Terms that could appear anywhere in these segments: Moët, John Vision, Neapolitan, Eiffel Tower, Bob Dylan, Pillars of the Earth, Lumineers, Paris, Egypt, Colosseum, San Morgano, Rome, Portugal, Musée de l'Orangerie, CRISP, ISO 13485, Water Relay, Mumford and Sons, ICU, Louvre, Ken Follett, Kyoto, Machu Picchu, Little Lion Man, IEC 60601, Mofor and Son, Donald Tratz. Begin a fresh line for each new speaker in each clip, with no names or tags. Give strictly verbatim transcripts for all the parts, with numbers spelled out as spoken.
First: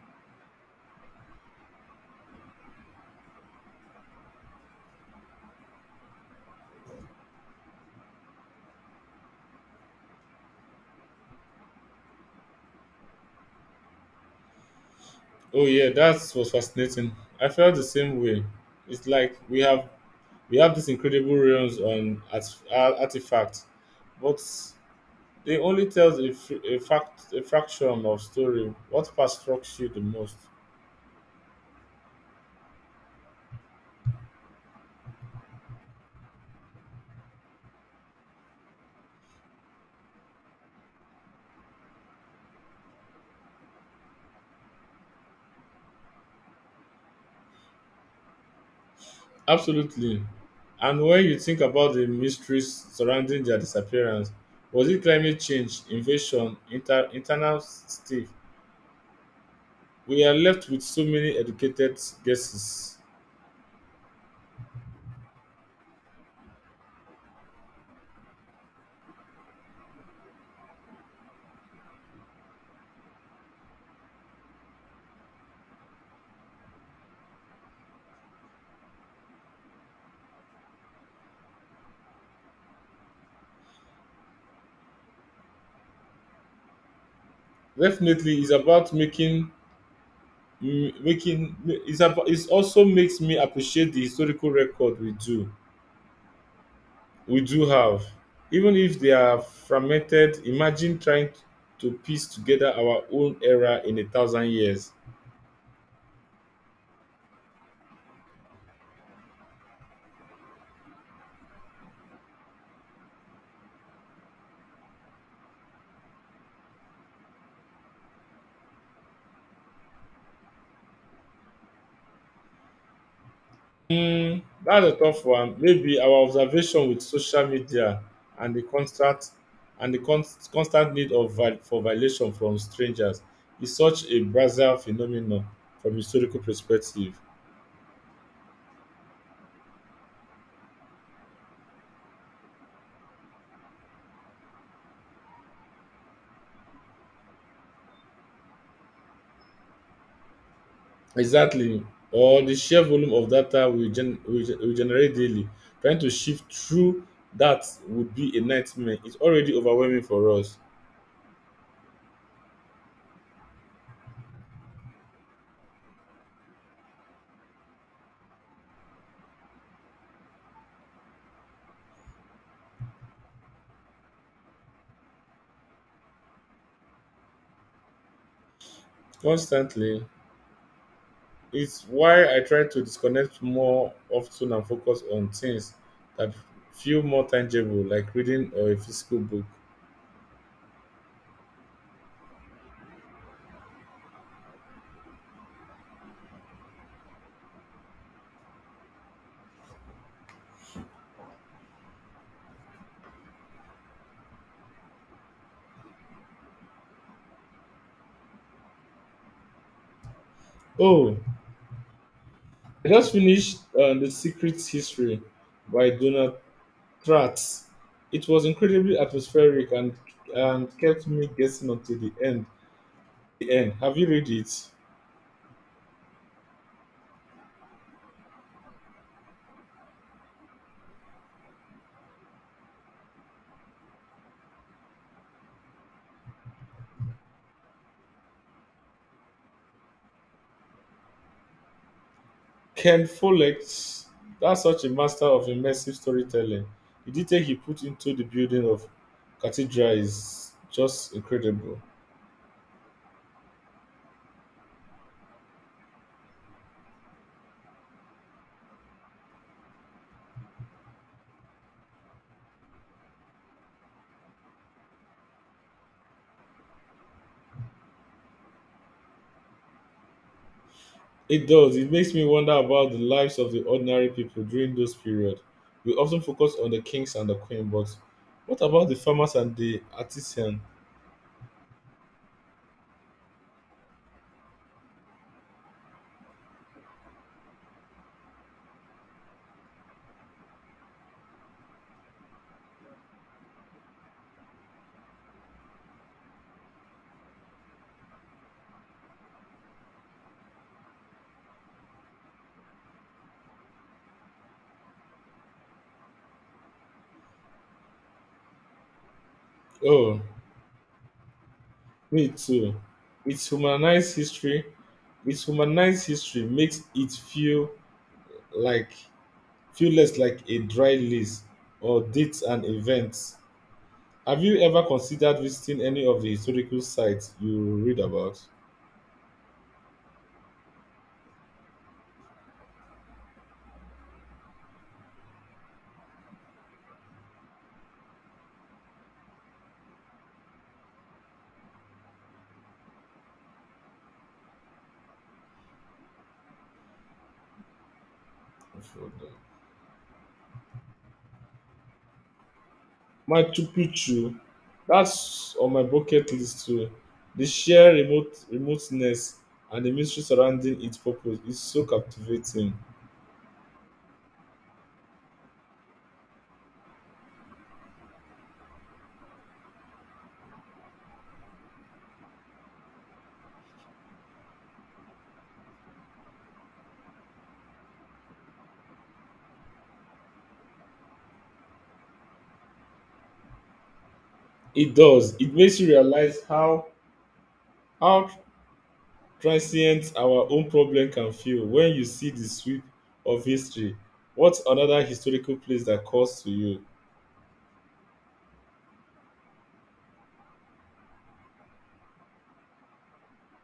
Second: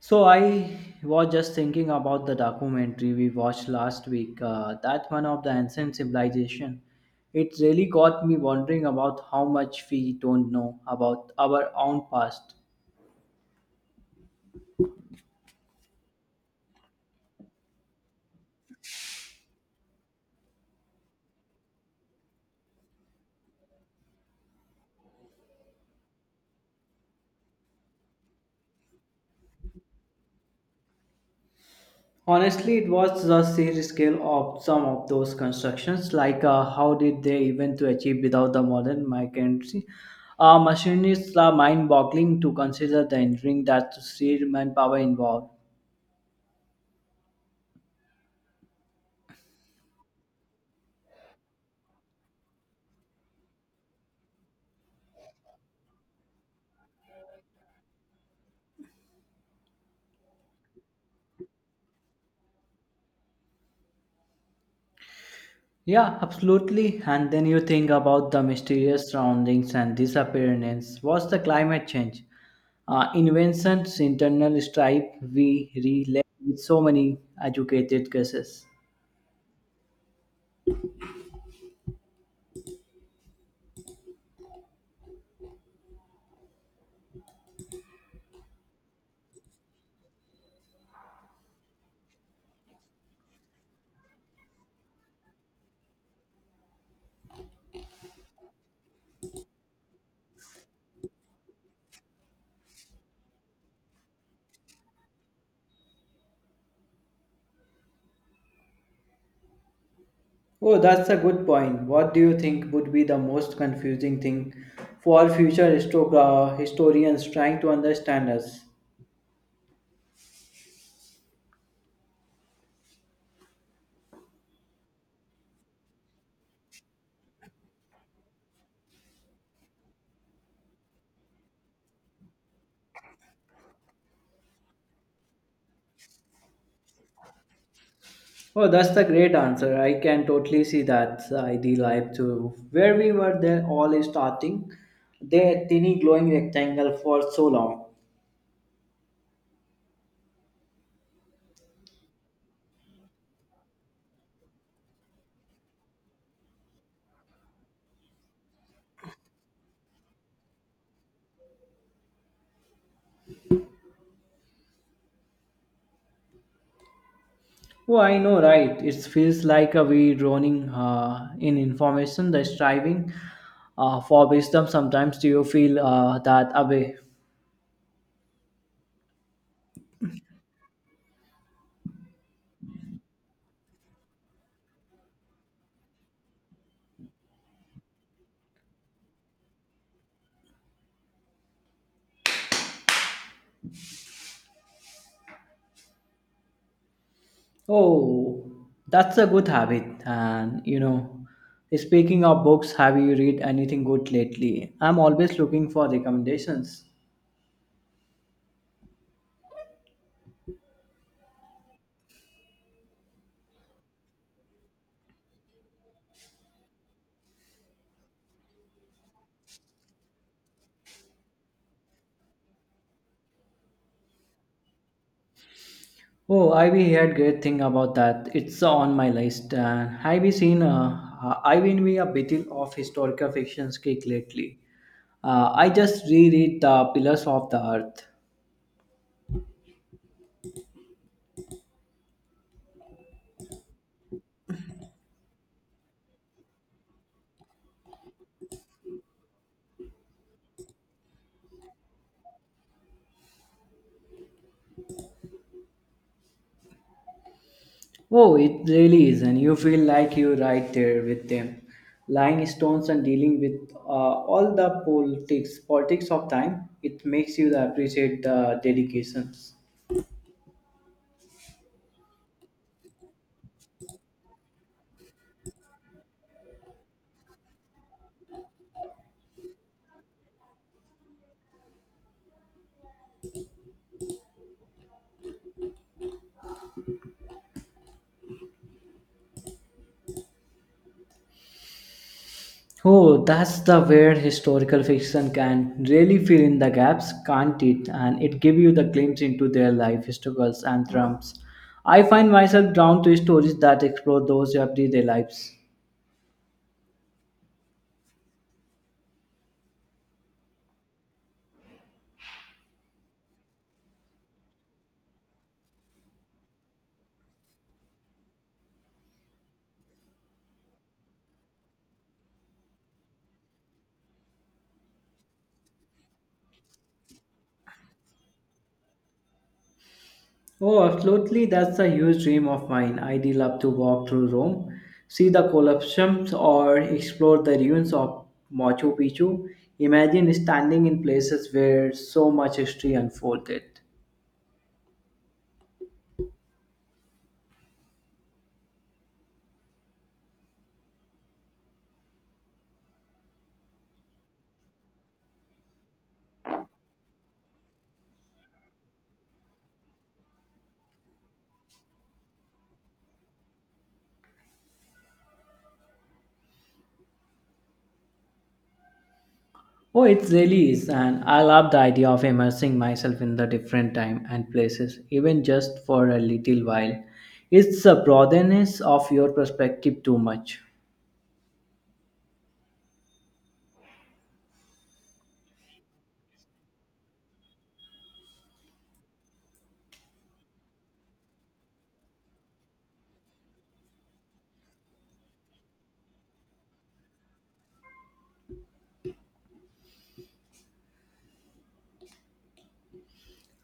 So I was just thinking about the documentary we watched last week. Uh, that one of the ancient civilization. It really got me wondering about how much we don't know about our own past.
Oh yeah, that was fascinating. I felt the same way. It's like we have we have these incredible realms on art, artifacts, but they only tell a, f- a fact a fraction of story. What part struck you the most?
Honestly, it was the sheer scale of some of those constructions. Like, uh, how did they even to achieve without the modern mechanism? Uh, machinists are mind-boggling to consider the engineering that sheer manpower involved.
Absolutely. And when you think about the mysteries surrounding their disappearance, was it climate change, invasion, inter- internal stuff? We are left with so many educated guesses.
Yeah, absolutely. And then you think about the mysterious surroundings and disappearance. What's the climate change? Uh, inventions, internal strife, we relate with so many educated guesses.
Definitely, it's about making Mm, making it's about it also makes me appreciate the historical record we do we do have, even if they are fragmented. Imagine trying to piece together our own era in a thousand years.
Oh, that's a good point. What do you think would be the most confusing thing for future histogra- historians trying to understand us?
Hmm, that's a tough one. Maybe our observation with social media and the constant and the const, constant need of vi- for violation from strangers is such a brazil phenomenon from historical perspective.
Oh, that's the great answer. I can totally see that uh, ideal life too. Where we were there all is starting, the tiny glowing rectangle for so long.
Exactly. Or the sheer volume of data we, gen- we, gen- we generate daily. Trying to shift through that would be a nightmare. It's already overwhelming for us.
Oh, I know, right? It feels like uh, we drowning uh, in information, the striving uh, for wisdom. Sometimes do you feel uh, that away?
Constantly. It's why I try to disconnect more often and focus on things that feel more tangible, like reading or a physical book.
Oh, that's a good habit. And you know, speaking of books, have you read anything good lately? I'm always looking for recommendations.
Oh, I just finished uh, The Secret History by Donald Tratz. It was incredibly atmospheric, and, and kept me guessing until the end. the end. Have you read it?
Oh, Ivy heard great thing about that. It's on my list. And have you seen? Uh, I've been a bit of historical fiction's kick lately. Uh, I just reread the Pillars of the Earth.
Ken Follett, that's such a master of immersive storytelling. The detail he put into the building of cathedral is just incredible.
Oh, it really is, and you feel like you're right there with them, lying stones and dealing with uh, all the politics, politics of time. It makes you appreciate the dedications.
It does. It makes me wonder about the lives of the ordinary people during those periods. We often focus on the kings and the queen, but what about the farmers and the artisan?
Oh, that's the where historical fiction can really fill in the gaps, can't it? And it give you the glimpse into their life, struggles, and triumphs. I find myself drawn to stories that explore those everyday lives.
Oh, me too. It's humanized history. It's humanized history makes it feel like feel less like a dry list or dates and events. Have you ever considered visiting any of the historical sites you read about?
Oh, absolutely, that's a huge dream of mine. I'd love to walk through Rome, see the Colosseum, or explore the ruins of Machu Picchu. Imagine standing in places where so much history unfolded.
Machu Picchu, that's on my bucket list too. The sheer remote remoteness and the mystery surrounding its purpose is so captivating.
Oh, it really is, and I love the idea of immersing myself in the different time and places, even just for a little while. It's the broadness of your perspective too much.
It does. It makes you realize how how transient our own problem can feel when you see the sweep of history. What's another historical place that calls to you?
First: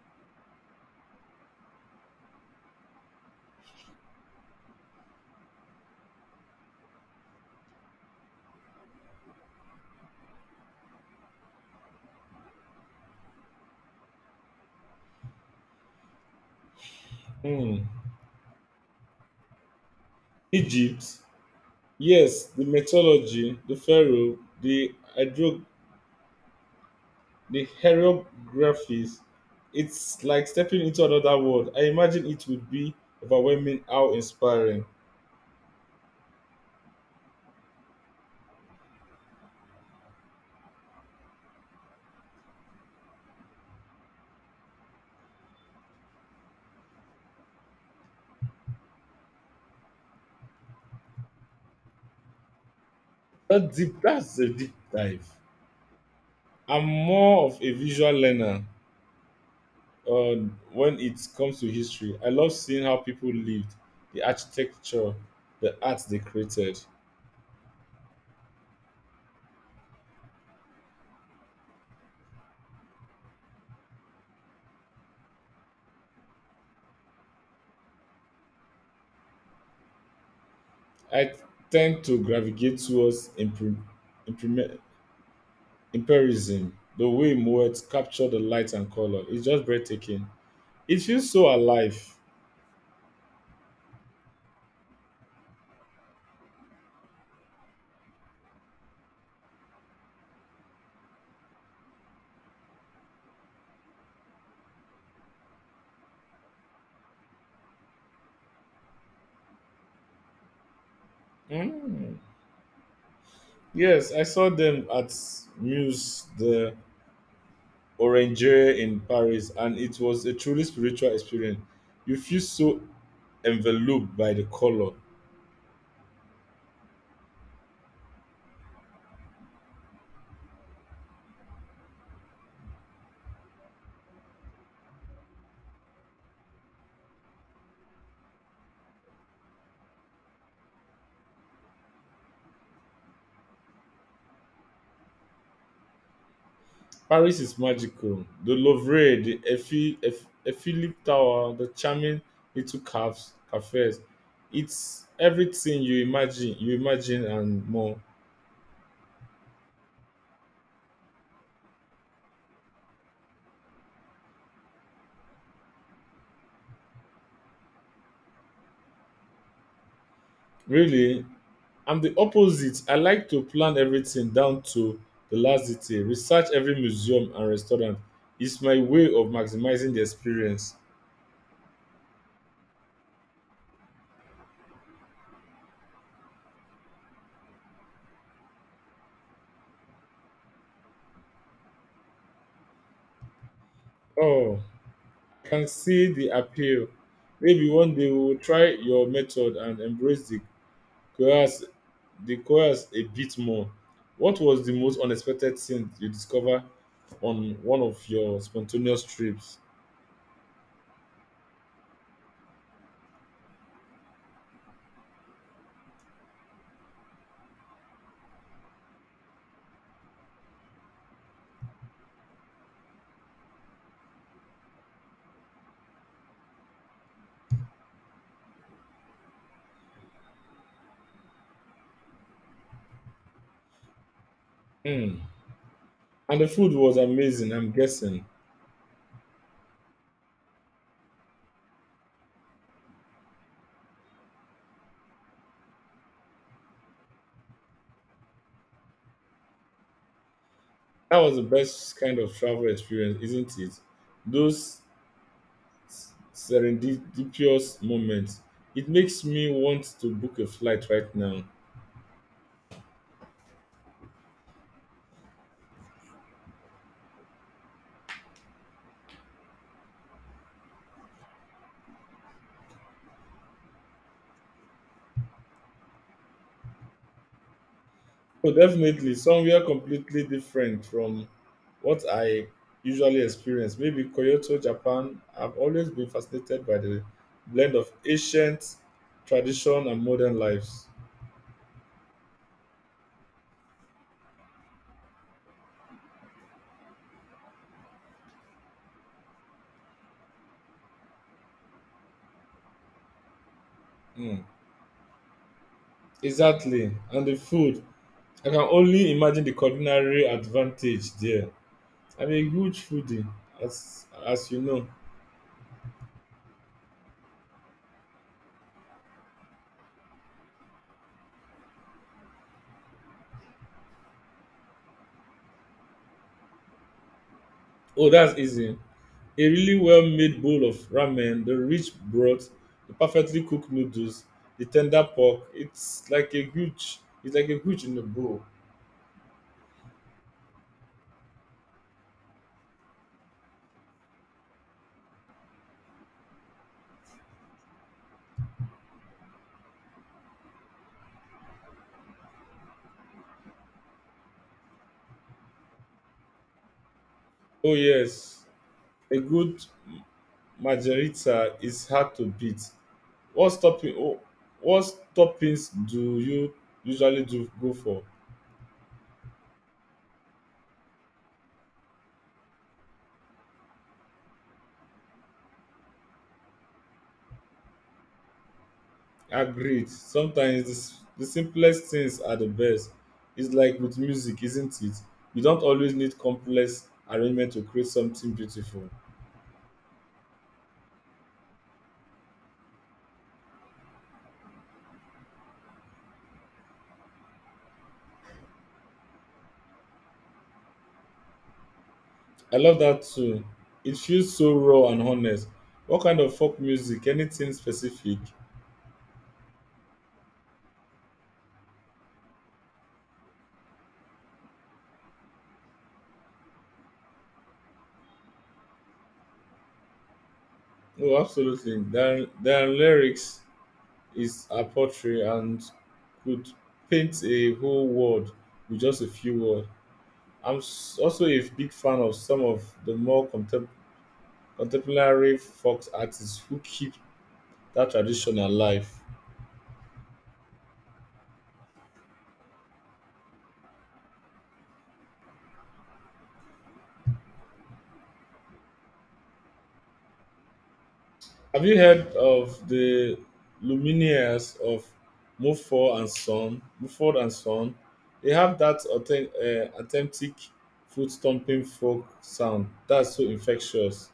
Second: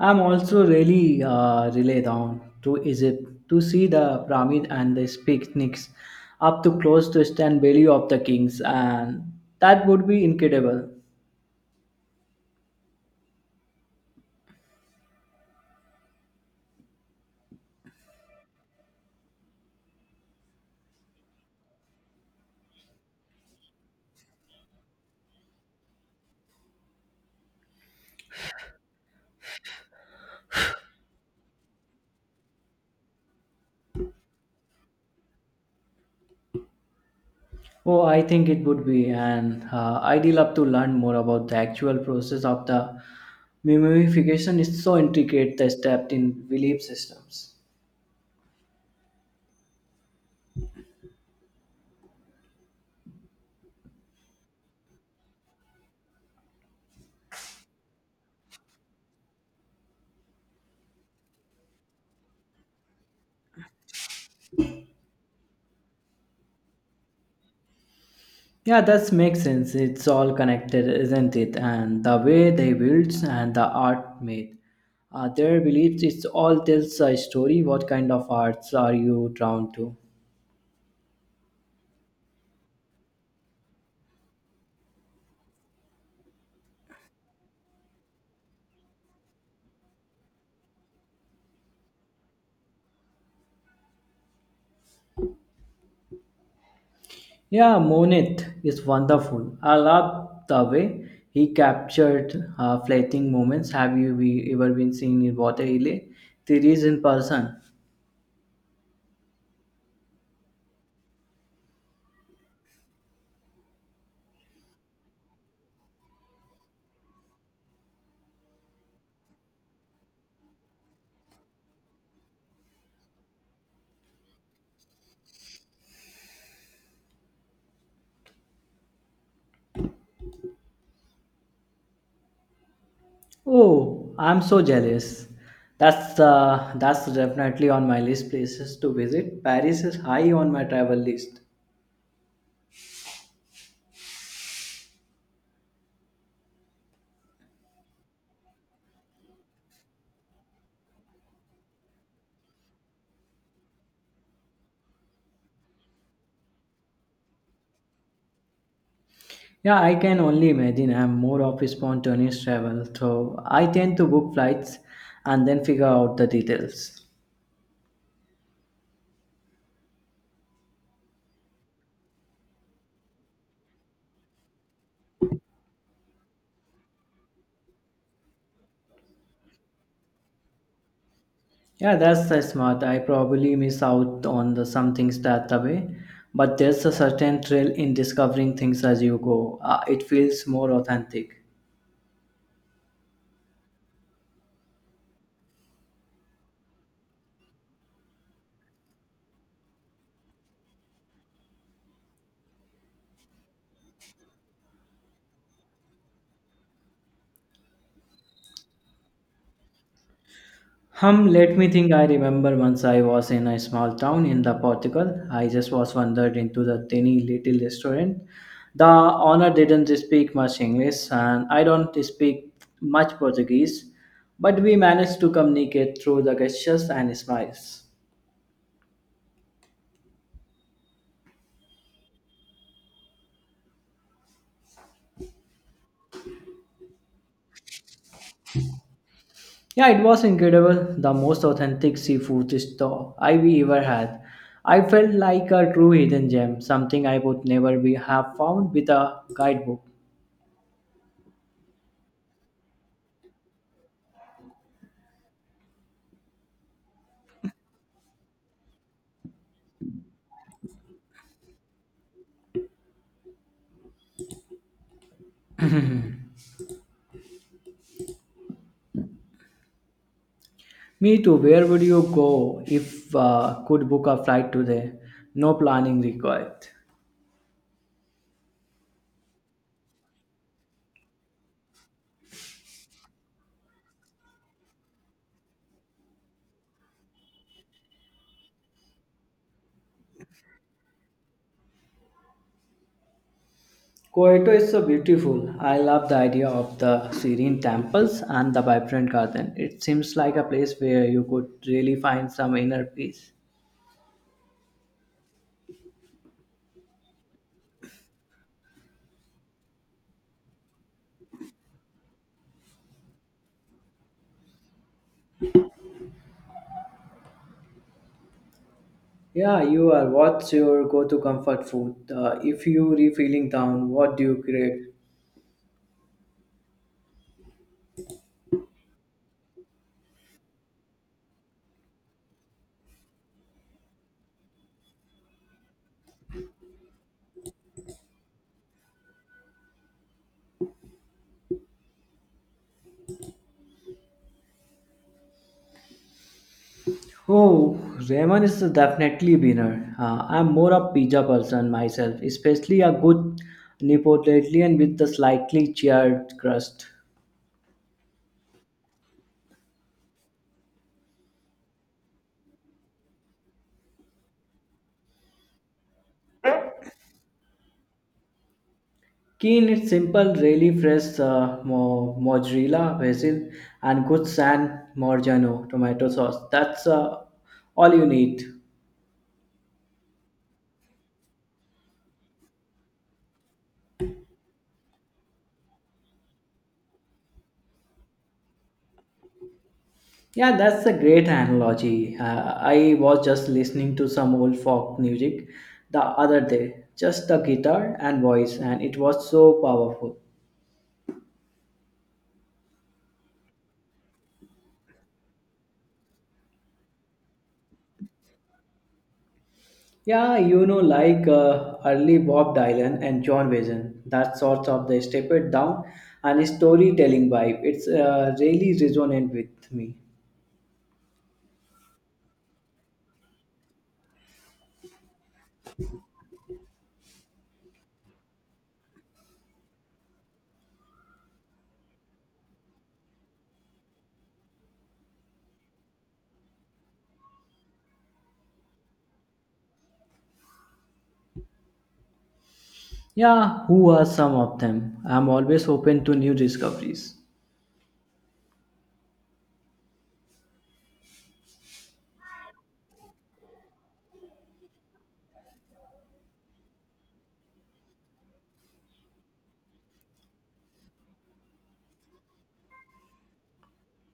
I'm also really uh, really down to Egypt to see the pyramid and the picnics, up to close to stand value of the kings, and that would be incredible.
Hmm. Egypt. Yes, the mythology, the pharaoh, the hydro the hieroglyphics, it's like stepping into another world. I imagine it would be overwhelming how inspiring.
Oh, I think it would be, and uh, I'd love to learn more about the actual process of the mummification. It's so intricate, the steps in belief systems.
That deep, that's a deep dive. I'm more of a visual learner. Uh, when it comes to history, I love seeing how people lived, the architecture, the art they created.
Yeah, that makes sense. It's all connected, isn't it? And the way they built and the art made. Uh, their beliefs, it's all tells a story. What kind of arts are you drawn to?
I tend to gravitate towards impre- Imperialism. The way Moet captured the light and color is just breathtaking. It feels so alive.
Yeah, Monit is wonderful. I love the way he captured uh, fleeting moments. Have you be, ever been seen in Water Relay series in person?
Mm. Yes, I saw them at Muse, the Orangerie in Paris, and it was a truly spiritual experience. You feel so enveloped by the color.
Oh, I'm so jealous. That's uh, that's definitely on my list places to visit. Paris is high on my travel list.
Paris is magical. The Louvre, the Eiffel Eiff- Eiffel Tower, the charming little cafes, cafes. It's everything you imagine, you imagine and more.
Yeah, I can only imagine. I'm more of a spontaneous travel, so I tend to book flights and then figure out the details.
Really, I'm the opposite. I like to plan everything down to the last detail, research every museum and restaurant. It's my way of maximizing the experience.
Yeah, that's the smart. I probably miss out on the some things that the way, but there's a certain thrill in discovering things as you go. Uh, it feels more authentic.
Oh, can see the appeal. Maybe one day we will try your method and embrace the course, the course a bit more. What was the most unexpected thing you discovered on one of your spontaneous trips?
Hum, let me think. I remember once I was in a small town in the Portugal. I just was wandered into the tiny little restaurant. The owner didn't speak much English, and I don't speak much Portuguese, but we managed to communicate through the gestures and smiles.
Hmm. And the food was amazing, I'm guessing.
Yeah, it was incredible. The most authentic seafood store I've ever had. I felt like a true hidden gem, something I would never be have found with a guidebook.
That was the best kind of travel experience, isn't it? Those serendipitous moments. It makes me want to book a flight right now.
Me too. Where would you go if uh, could book a flight today? No planning required.
Oh, definitely somewhere completely different from what I usually experience. Maybe Kyoto, Japan. I've always been fascinated by the blend of ancient tradition and modern lives.
Kyoto is so beautiful. I love the idea of the serene temples and the vibrant garden. It seems like a place where you could really find some inner peace.
Mm, exactly. And the food. I can only imagine the culinary advantage there. I'm a huge foodie, as as you know.
Yeah, you are. What's your go-to comfort food? Uh, if you are feeling down, what do you crave?
Oh, that's easy. A really well-made bowl of ramen, the rich broth, the perfectly cooked noodles, the tender pork. It's like a huge. It's like a huge in a bowl.
Oh, ramen is definitely winner. Uh, I'm more a pizza person myself, especially a good Neapolitan with the slightly charred crust.
Oh yes, a good margarita is hard to beat. What topping? Oh, what toppings do you usually do go for?
Keen, it's simple, really fresh uh, mo- mozzarella, basil, and good San Morgano tomato sauce. That's uh, all you need.
Agreed. Sometimes the, s- the simplest things are the best. It's like with music, isn't it? You don't always need complex arrangement to create something beautiful.
Yeah, that's a great analogy. Uh, I was just listening to some old folk music the other day, just the guitar and voice, and it was so powerful.
I love that too. It feels so raw and honest. What kind of folk music? Anything specific?
Yeah, you know, like uh, early Bob Dylan and John Vision, that sort of the step it down and storytelling vibe. It's uh, really resonant with me.
Oh, absolutely. Their, their lyrics is a poetry and could paint a whole world with just a few words. I'm s- also a big fan of some of the more contemporary contemporary folk artists who keep that tradition alive.
Yeah, who are some of them? I'm always open to new discoveries.
Have you heard of the Lumineers of Mofor and Son? Mofor and Son, they have that authen- eh, authentic foot stomping folk sound that's so infectious.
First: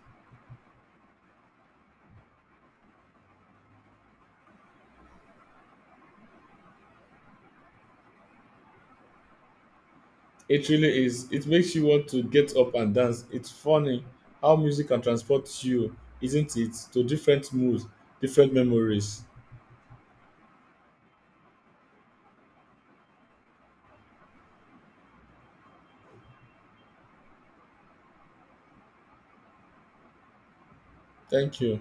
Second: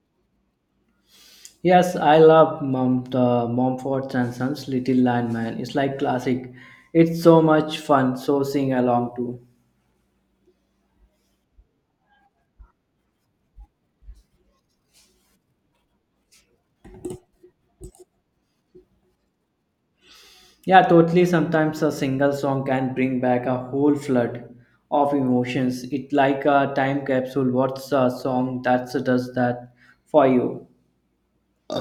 Yes, I love Mom, the Mumford and Sons Little Lion Man. It's like classic. It's so much fun, so sing along too.
It really is. It makes you want to get up and dance. It's funny how music can transport you, isn't it, to different moods, different memories.
Yeah, totally. Sometimes a single song can bring back a whole flood of emotions. It's like a time capsule. What's a song that does that for you?
Thank you.